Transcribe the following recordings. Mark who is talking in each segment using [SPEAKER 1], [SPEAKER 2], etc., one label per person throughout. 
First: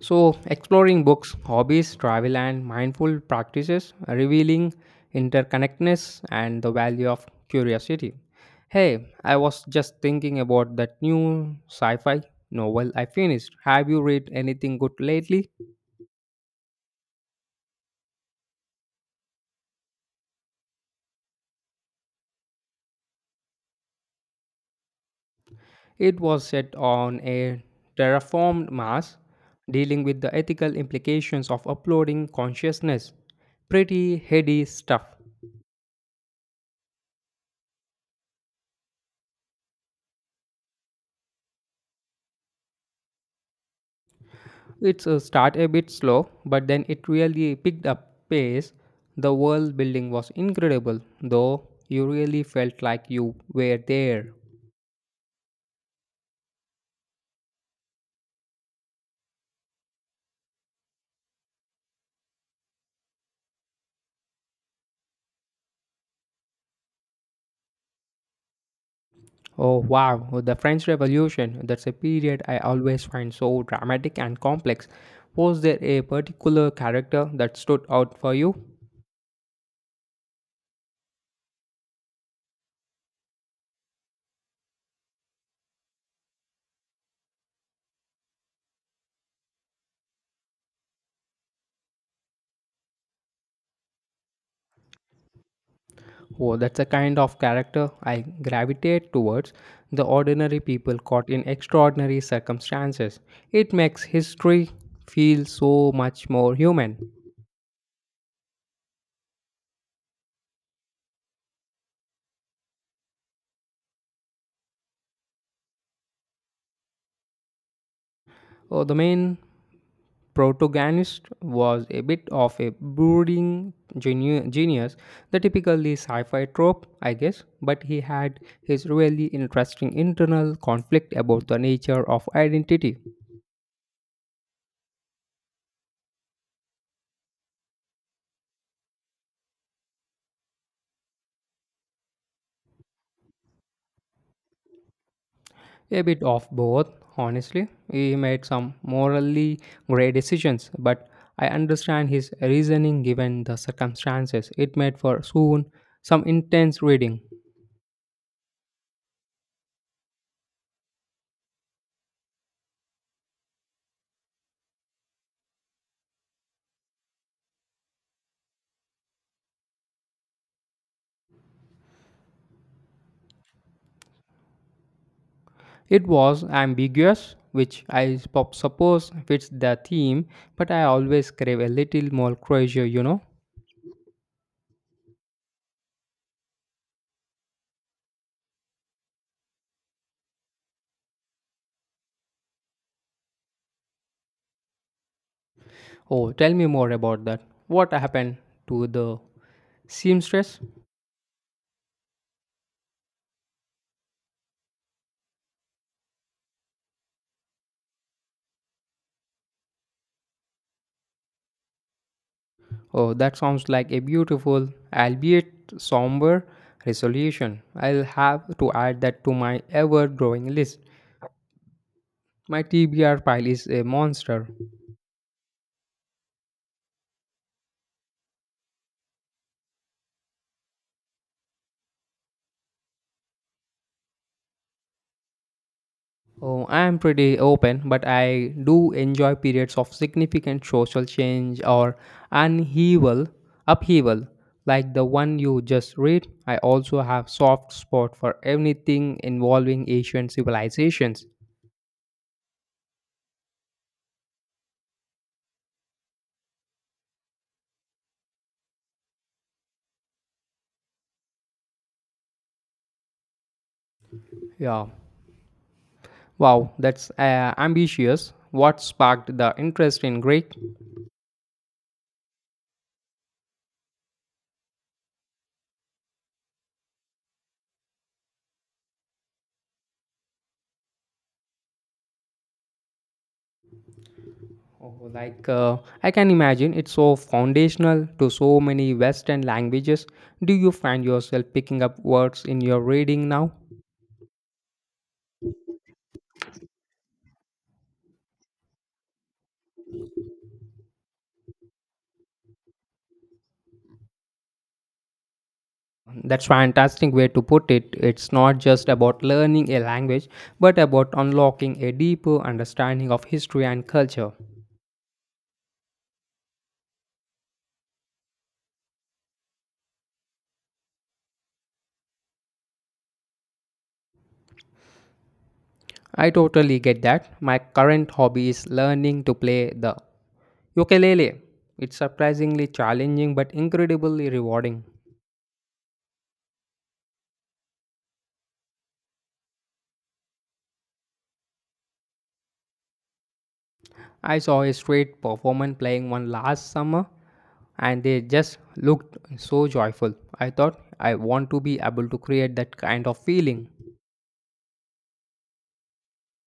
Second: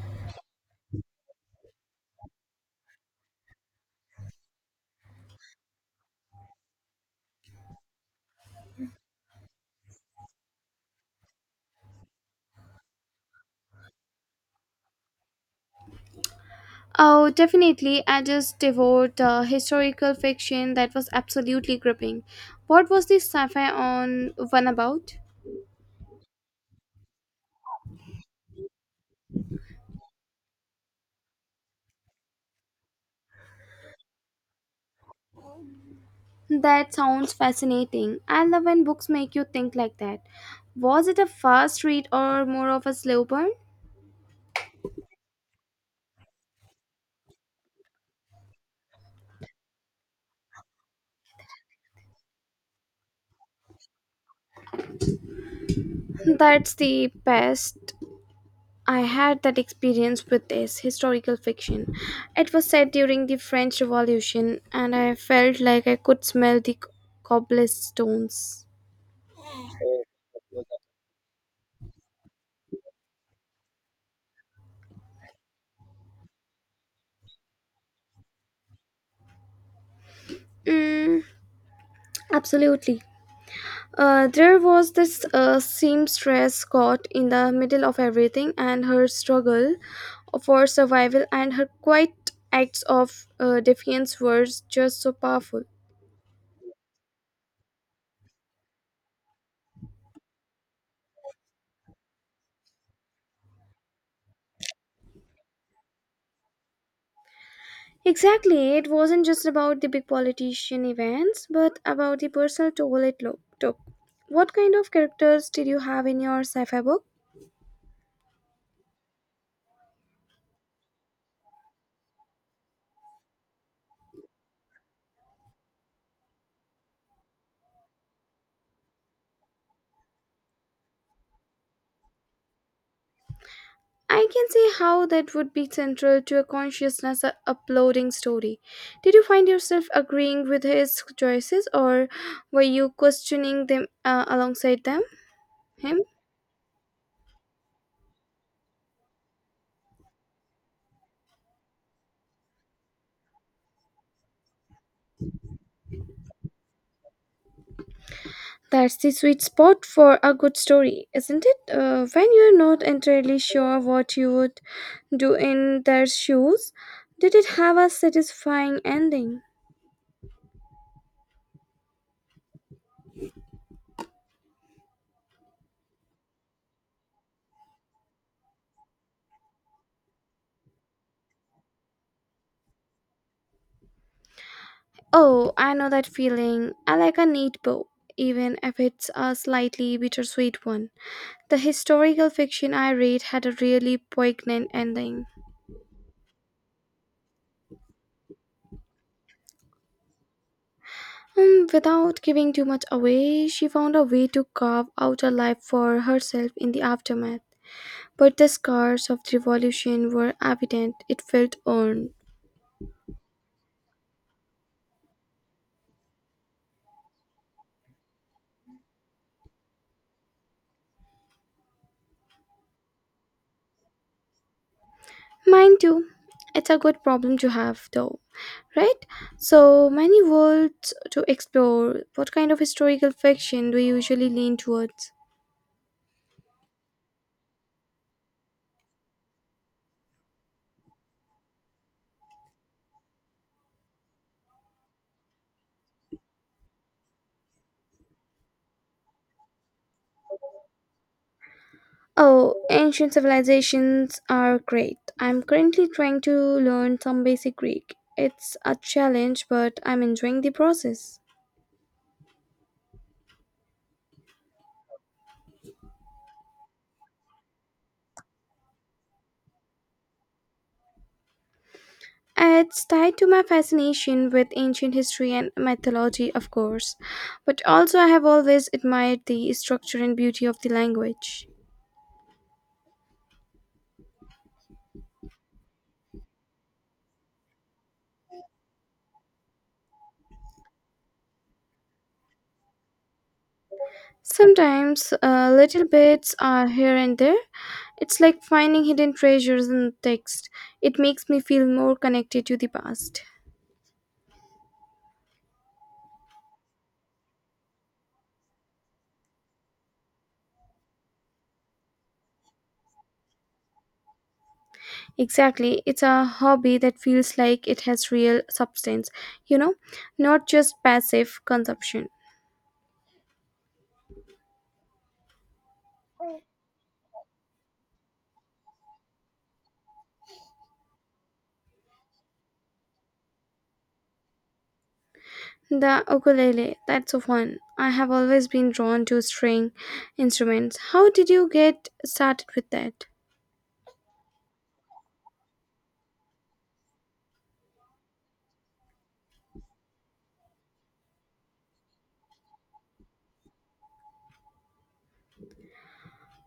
[SPEAKER 1] So, exploring books, hobbies, travel, and mindful practices, revealing interconnectedness and the value of curiosity. Hey, I was just thinking about that new sci fi novel I finished. Have you read anything good lately?
[SPEAKER 2] Oh, definitely. I just devoured historical fiction that was absolutely gripping. What was this sci-fi on one about?
[SPEAKER 1] It was set on a terraformed Mars, dealing with the ethical implications of uploading consciousness. Pretty heady stuff.
[SPEAKER 2] That sounds fascinating. I love when books make you think like that. Was it a fast read or more of a slow burn?
[SPEAKER 1] It's a start a bit slow, but then it really picked up pace. The world building was incredible, though you really felt like you were there.
[SPEAKER 2] That's the best. I had that experience with this historical fiction. It was set during the French Revolution, and I felt like I could smell the cobblestones.
[SPEAKER 1] Oh wow, the French Revolution, that's a period I always find so dramatic and complex. Was there a particular character that stood out for you?
[SPEAKER 2] Mm, absolutely. There was this seamstress caught in the middle of everything, and her struggle for survival and her quiet acts of defiance were just so powerful.
[SPEAKER 1] Oh, that's a kind of character I gravitate towards the ordinary people caught in extraordinary circumstances. It makes history feel so much more human.
[SPEAKER 2] Exactly, it wasn't just about the big politician events, but about the personal toll took. What kind of characters did you have in your sci fi book?
[SPEAKER 1] Oh, the main protagonist was a bit of a brooding genius, the typically sci fi trope, I guess, but he had his really interesting internal conflict about the nature of identity.
[SPEAKER 2] I can see how that would be central to a uploading story. Did you find yourself agreeing with his choices, or were you questioning them alongside them him?
[SPEAKER 1] A bit of both, honestly. He made some morally grey decisions, but I understand his reasoning given the circumstances. It made for soon some intense reading.
[SPEAKER 2] That's the sweet spot for a good story, isn't it? When you're not entirely sure what you would do in their shoes, did it have a satisfying ending?
[SPEAKER 1] It was ambiguous, which I suppose fits the theme, but I always crave a little more closure.
[SPEAKER 2] Oh, I know that feeling. I like a neat bow, even if it's a slightly bittersweet one. The historical fiction I read had a really poignant ending.
[SPEAKER 1] Oh, tell me more about that. What happened to the seamstress?
[SPEAKER 2] Without giving too much away, she found a way to carve out a life for herself in the aftermath. But the scars of the revolution were evident; it felt earned.
[SPEAKER 1] Oh, that sounds like a beautiful, albeit somber, resolution. I'll have to add that to my ever growing list. My TBR pile is a monster.
[SPEAKER 2] Mine too. It's a good problem to have, though, right? So many worlds to explore. What kind of historical fiction do you usually lean towards?
[SPEAKER 1] Oh, I am pretty open, but I do enjoy periods of significant social change or unheaval, upheaval, like the one you just read. I also have soft spot for anything involving Asian civilizations.
[SPEAKER 2] Oh, ancient civilizations are great. I'm currently trying to learn some basic Greek. It's a challenge, but I'm enjoying the process.
[SPEAKER 1] Yeah. Wow, that's ambitious. What sparked the interest in Greek?
[SPEAKER 2] It's tied to my fascination with ancient history and mythology, of course, but also I have always admired the structure and beauty of the language.
[SPEAKER 1] Oh, like, I can imagine it's so foundational to so many Western languages. Do you find yourself picking up words in your reading now?
[SPEAKER 2] Sometimes, little bits are here and there. It's like finding hidden treasures in the text. It makes me feel more connected to the past.
[SPEAKER 1] That's fantastic way to put it. It's not just about learning a language, but about unlocking a deeper understanding of history and culture.
[SPEAKER 2] Exactly. It's a hobby that feels like it has real substance, you know, not just passive consumption.
[SPEAKER 1] I totally get that. My current hobby is learning to play the ukulele. It's surprisingly challenging but incredibly rewarding.
[SPEAKER 2] The ukulele, that's so fun. I have always been drawn to string instruments. How did you get started with that?
[SPEAKER 1] I saw a straight performance playing one last summer and they just looked so joyful. I thought I want to be able to create that kind of feeling.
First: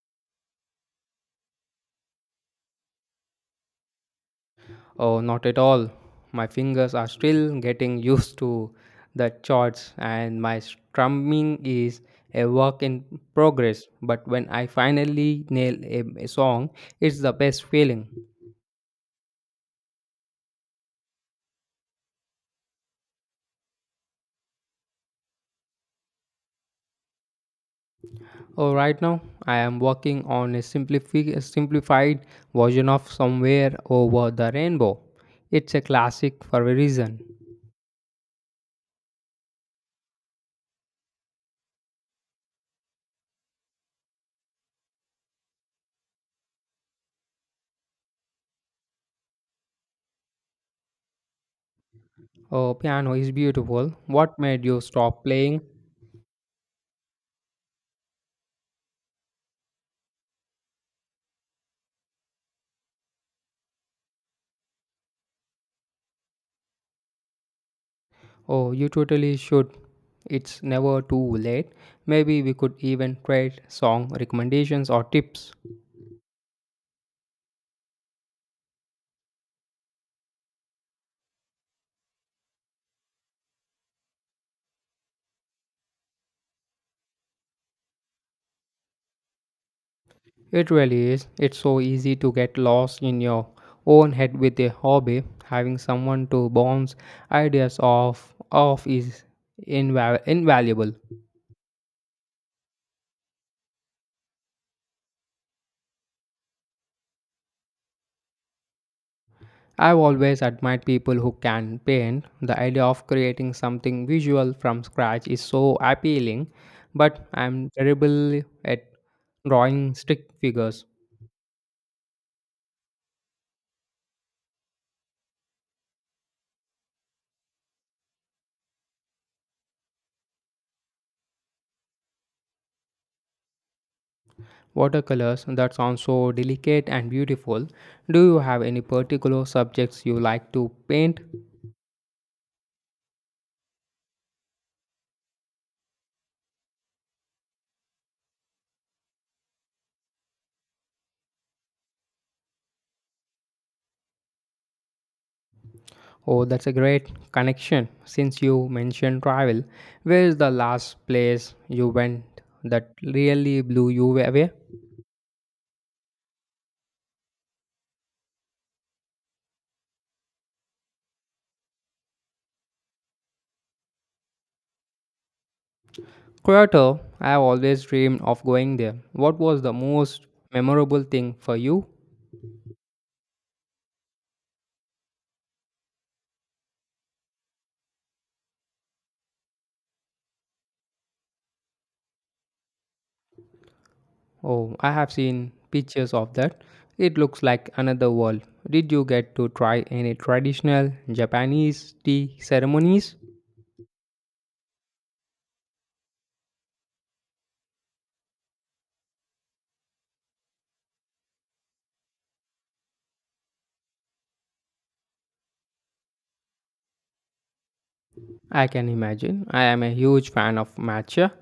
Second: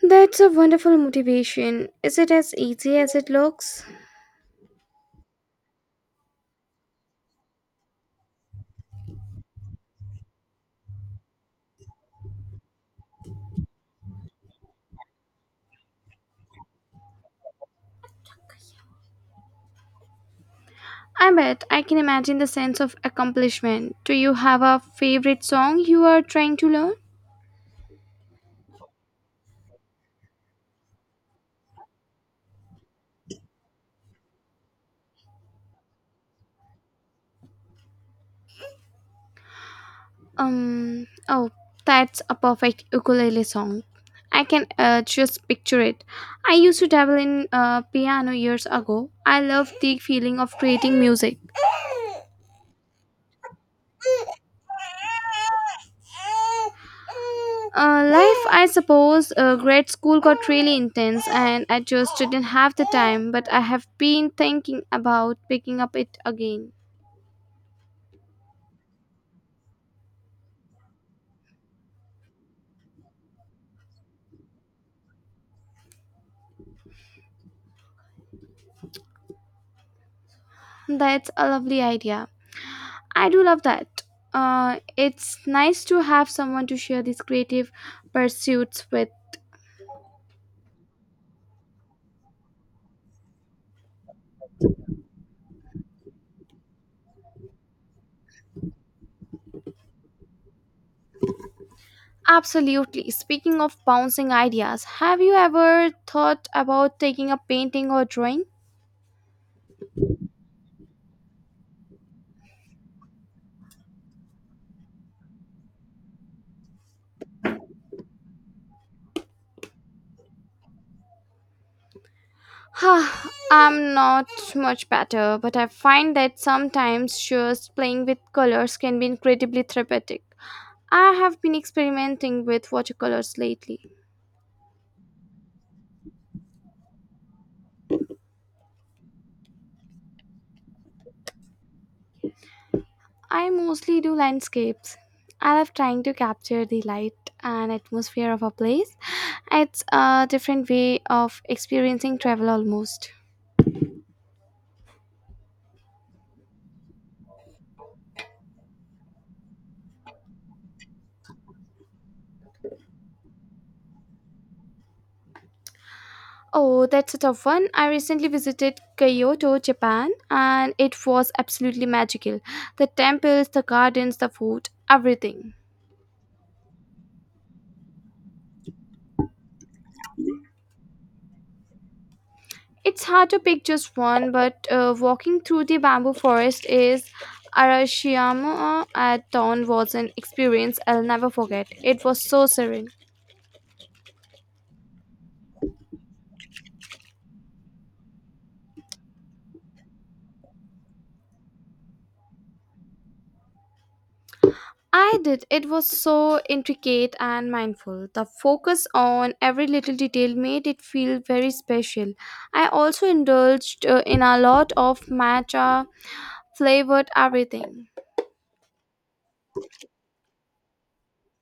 [SPEAKER 2] That's a wonderful motivation. Is it as easy as it looks?
[SPEAKER 1] Oh, not at all. My fingers are still getting used to the chords and my strumming is a work in progress. But when I finally nail a song, it's the best feeling.
[SPEAKER 2] I bet. I can imagine the sense of accomplishment. Do you have a favorite song you are trying to learn?
[SPEAKER 1] Oh, right now I am working on a simplified version of Somewhere Over the Rainbow. It's a classic for a reason.
[SPEAKER 2] Oh, that's a perfect ukulele song. I can just picture it. I used to dabble in piano years ago. I love the feeling of creating music.
[SPEAKER 1] Oh, piano is beautiful. What made you stop playing?
[SPEAKER 2] Life, I suppose. Grade school got really intense, and I just didn't have the time. But I have been thinking about picking up it again.
[SPEAKER 1] Oh, you totally should. It's never too late. Maybe we could even trade song recommendations or tips.
[SPEAKER 2] That's a lovely idea. I do love that. It's nice to have someone to share these creative pursuits with.
[SPEAKER 1] It really is. It's so easy to get lost in your own head with a hobby. Having someone to bounce ideas off is invaluable.
[SPEAKER 2] Absolutely. Speaking of bouncing ideas, have you ever thought about taking a painting or drawing?
[SPEAKER 1] I've always admired people who can paint. The idea of creating something visual from scratch is so appealing, but I'm terrible at drawing stick figures.
[SPEAKER 2] Huh, I'm not much better, but I find that sometimes just playing with colors can be incredibly therapeutic. I have been experimenting with watercolors lately.
[SPEAKER 1] Watercolors that sounds so delicate and beautiful. Do you have any particular subjects you like to paint?
[SPEAKER 2] I mostly do landscapes. I love trying to capture the light and atmosphere of a place. It's a different way of experiencing travel almost.
[SPEAKER 1] Oh, that's a great connection. Since you mentioned travel, where is the last place you went that really blew you away?
[SPEAKER 2] Oh, that's a tough one. I recently visited Kyoto, Japan, and it was absolutely magical. The temples, the gardens, the food, everything.
[SPEAKER 1] Kyoto, I have always dreamed of going there. What was the most memorable thing for you?
[SPEAKER 2] It's hard to pick just one, but walking through the bamboo forest is Arashiyama at dawn was an experience I'll never forget. It was so serene.
[SPEAKER 1] Oh, I have seen pictures of that. It looks like another world. Did you get to try any traditional Japanese tea ceremonies?
[SPEAKER 2] I did. It was so intricate and mindful. The focus on every little detail made it feel very special. I also indulged in a lot of matcha flavored everything.
[SPEAKER 1] I can imagine. I am a huge fan of matcha.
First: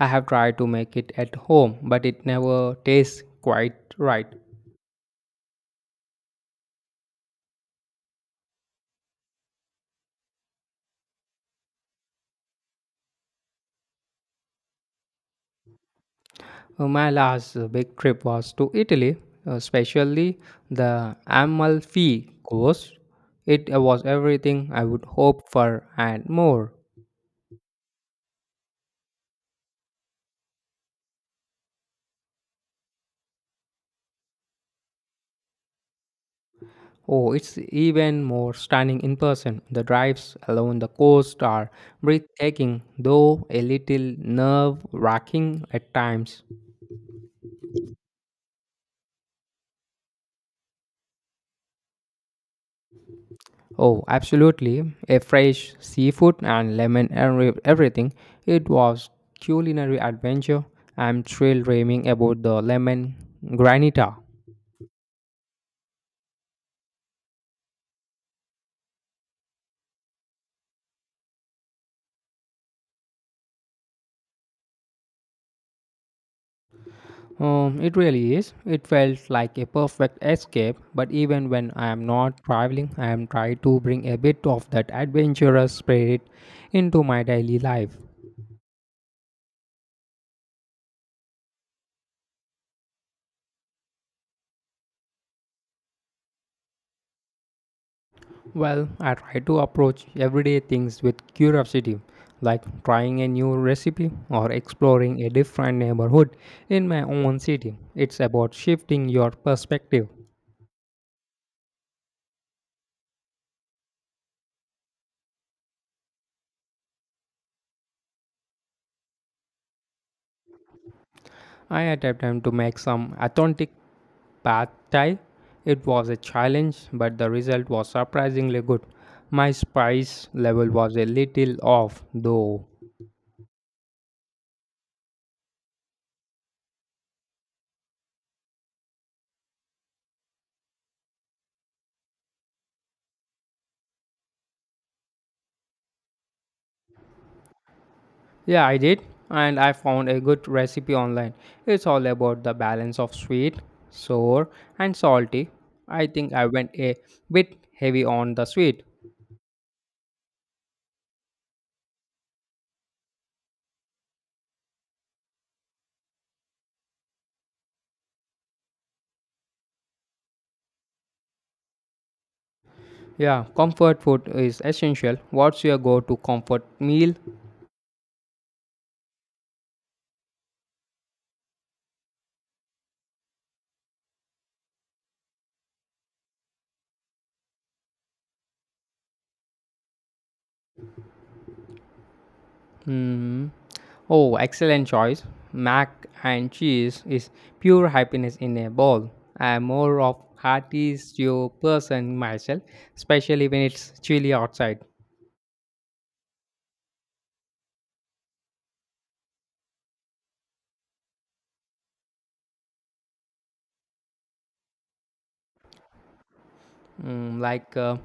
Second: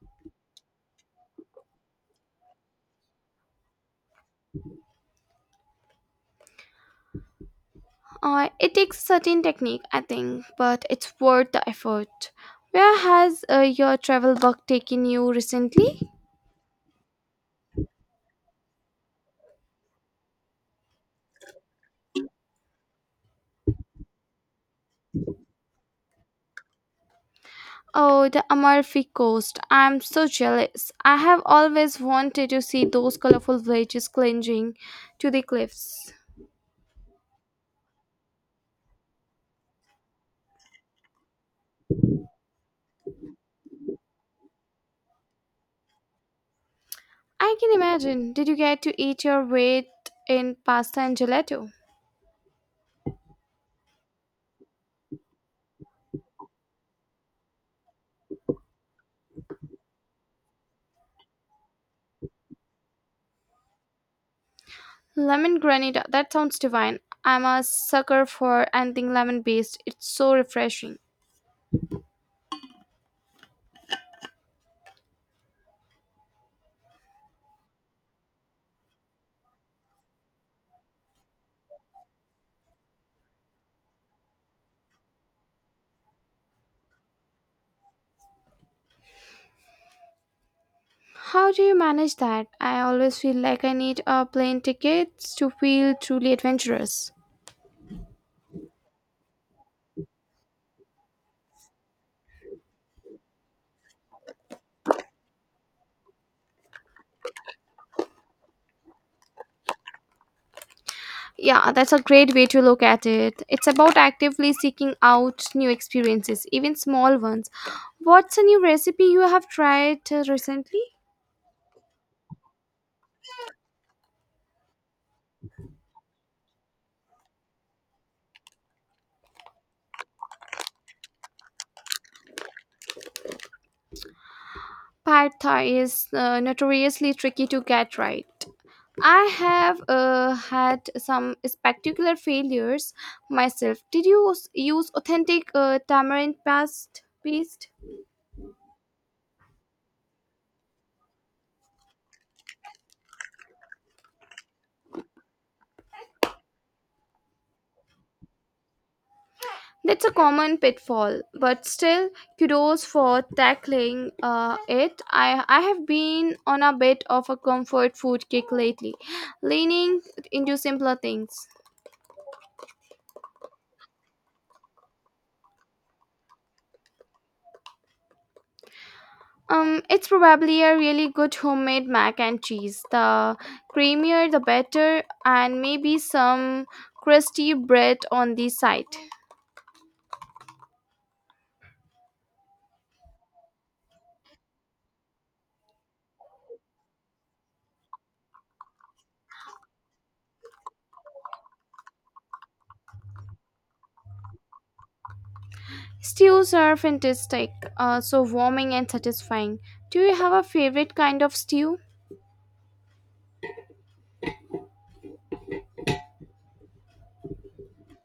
[SPEAKER 1] I have tried to make it at home, but it never tastes quite right.
[SPEAKER 2] It takes certain technique, I think, but it's worth the effort. Where has your travel bug taken you recently?
[SPEAKER 1] My last big trip was to Italy, especially the Amalfi Coast. It was everything I would hope for and more.
[SPEAKER 2] Oh, the Amalfi Coast. I'm so jealous. I have always wanted to see those colorful villages clinging to the cliffs.
[SPEAKER 1] Oh, it's even more stunning in person. The drives along the coast are breathtaking, though a little nerve wracking at times.
[SPEAKER 2] I can imagine. Did you get to eat your weight in pasta and gelato?
[SPEAKER 1] Oh, absolutely. A fresh seafood and lemon and everything. It was culinary adventure. I'm thrilled dreaming about the lemon granita.
[SPEAKER 2] Lemon granita, that sounds divine. I'm a sucker for anything lemon based, it's so refreshing.
[SPEAKER 1] It really is. It felt like a perfect escape, but even when I am not traveling, I am trying to bring a bit of that adventurous spirit into my daily life.
[SPEAKER 2] How do you manage that? I always feel like I need a plane ticket to feel truly adventurous.
[SPEAKER 1] Well, I try to approach everyday things with curiosity, like trying a new recipe or exploring a different neighborhood in my own city. It's about shifting your perspective.
[SPEAKER 2] Yeah, that's a great way to look at it. It's about actively seeking out new experiences, even small ones. What's a new recipe you have tried recently?
[SPEAKER 1] I attempted to make some authentic pad thai. It was a challenge, but the result was surprisingly good. My spice level was a little off, though.
[SPEAKER 2] Pad Thai is notoriously tricky to get right. I have had some spectacular failures myself. Did use authentic tamarind paste?
[SPEAKER 1] Yeah, I did, and I found a good recipe online. It's all about the balance of sweet, sour, and salty. I think I went a bit heavy on the sweet.
[SPEAKER 2] That's a common pitfall, but still, kudos for tackling it. I have been on a bit of a comfort food kick lately, leaning into simpler things.
[SPEAKER 1] Yeah, comfort food is essential. What's your go to comfort meal?
[SPEAKER 2] It's probably a really good homemade mac and cheese. The creamier, the better, and maybe some crusty bread on the side.
[SPEAKER 1] Hmm. Oh, excellent choice. Mac and cheese is pure happiness in a bowl. I'm more of hearty stew person myself, especially when it's chilly outside.
[SPEAKER 2] Stews are fantastic, so warming and satisfying. Do you have a favorite kind of stew?
[SPEAKER 1] Mm, like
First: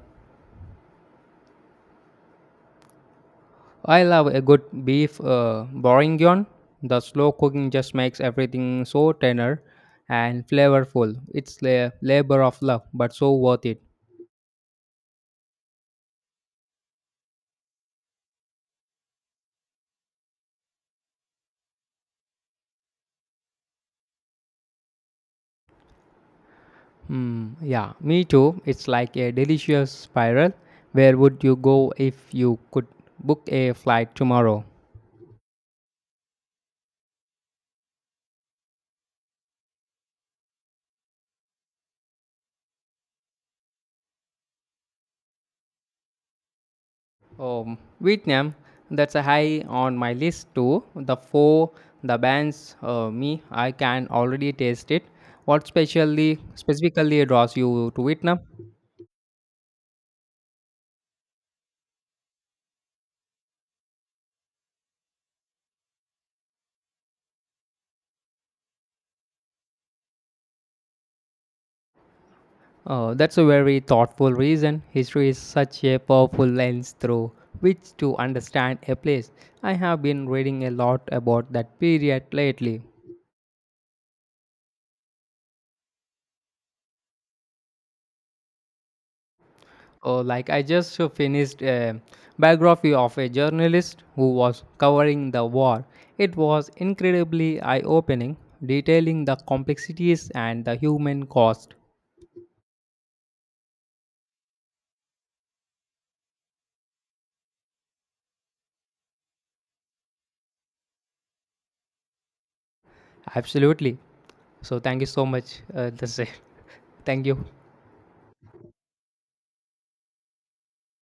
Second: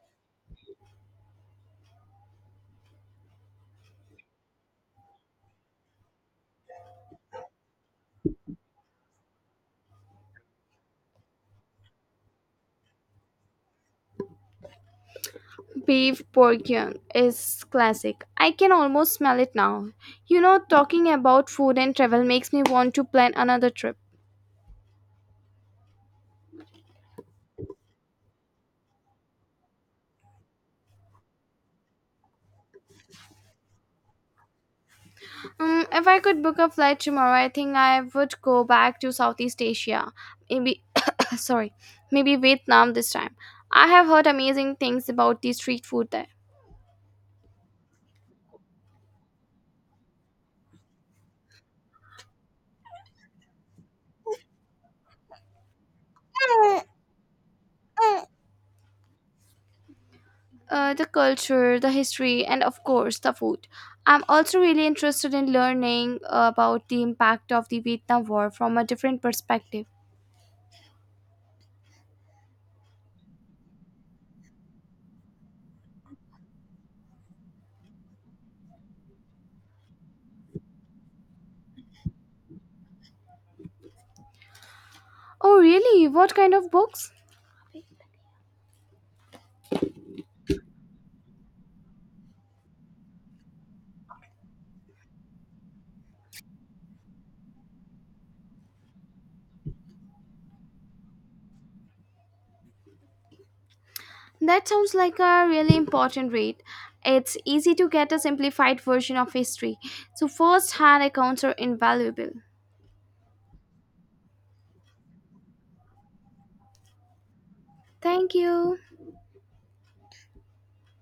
[SPEAKER 1] I love a good beef bourguignon. The slow cooking just makes everything so tender and flavorful. It's a labor of love, but so worth it.
[SPEAKER 2] Beef bourguignon is classic. I can almost smell it now. You know, talking about food and travel makes me want to plan another trip.
[SPEAKER 1] Hmm, yeah, me too. It's like a delicious spiral. Where would you go if you could book a flight tomorrow?
[SPEAKER 2] If I could book a flight tomorrow, I think I would go back to Southeast Asia, maybe, sorry, maybe Vietnam this time. I have heard amazing things about the street food there.
[SPEAKER 1] Vietnam. That's a high on my list too. The four, the bands, me. I can already taste it. What specifically draws you to Vietnam?
[SPEAKER 2] The culture, the history, and of course, the food. I'm also really interested in learning about the impact of the Vietnam War from a different perspective.
[SPEAKER 1] Oh, that's a very thoughtful reason. History is such a powerful lens through which to understand a place. I have been reading a lot about that period lately.
[SPEAKER 2] Oh, really? What kind of books?
[SPEAKER 1] Oh, like I just finished a biography of a journalist who was covering the war. It was incredibly eye opening, detailing the complexities and the human cost.
[SPEAKER 2] That sounds like a really important read. It's easy to get a simplified version of history, so first hand accounts are invaluable.
[SPEAKER 1] Absolutely. So, thank you so much. That's it. Thank you.
[SPEAKER 2] Thank you.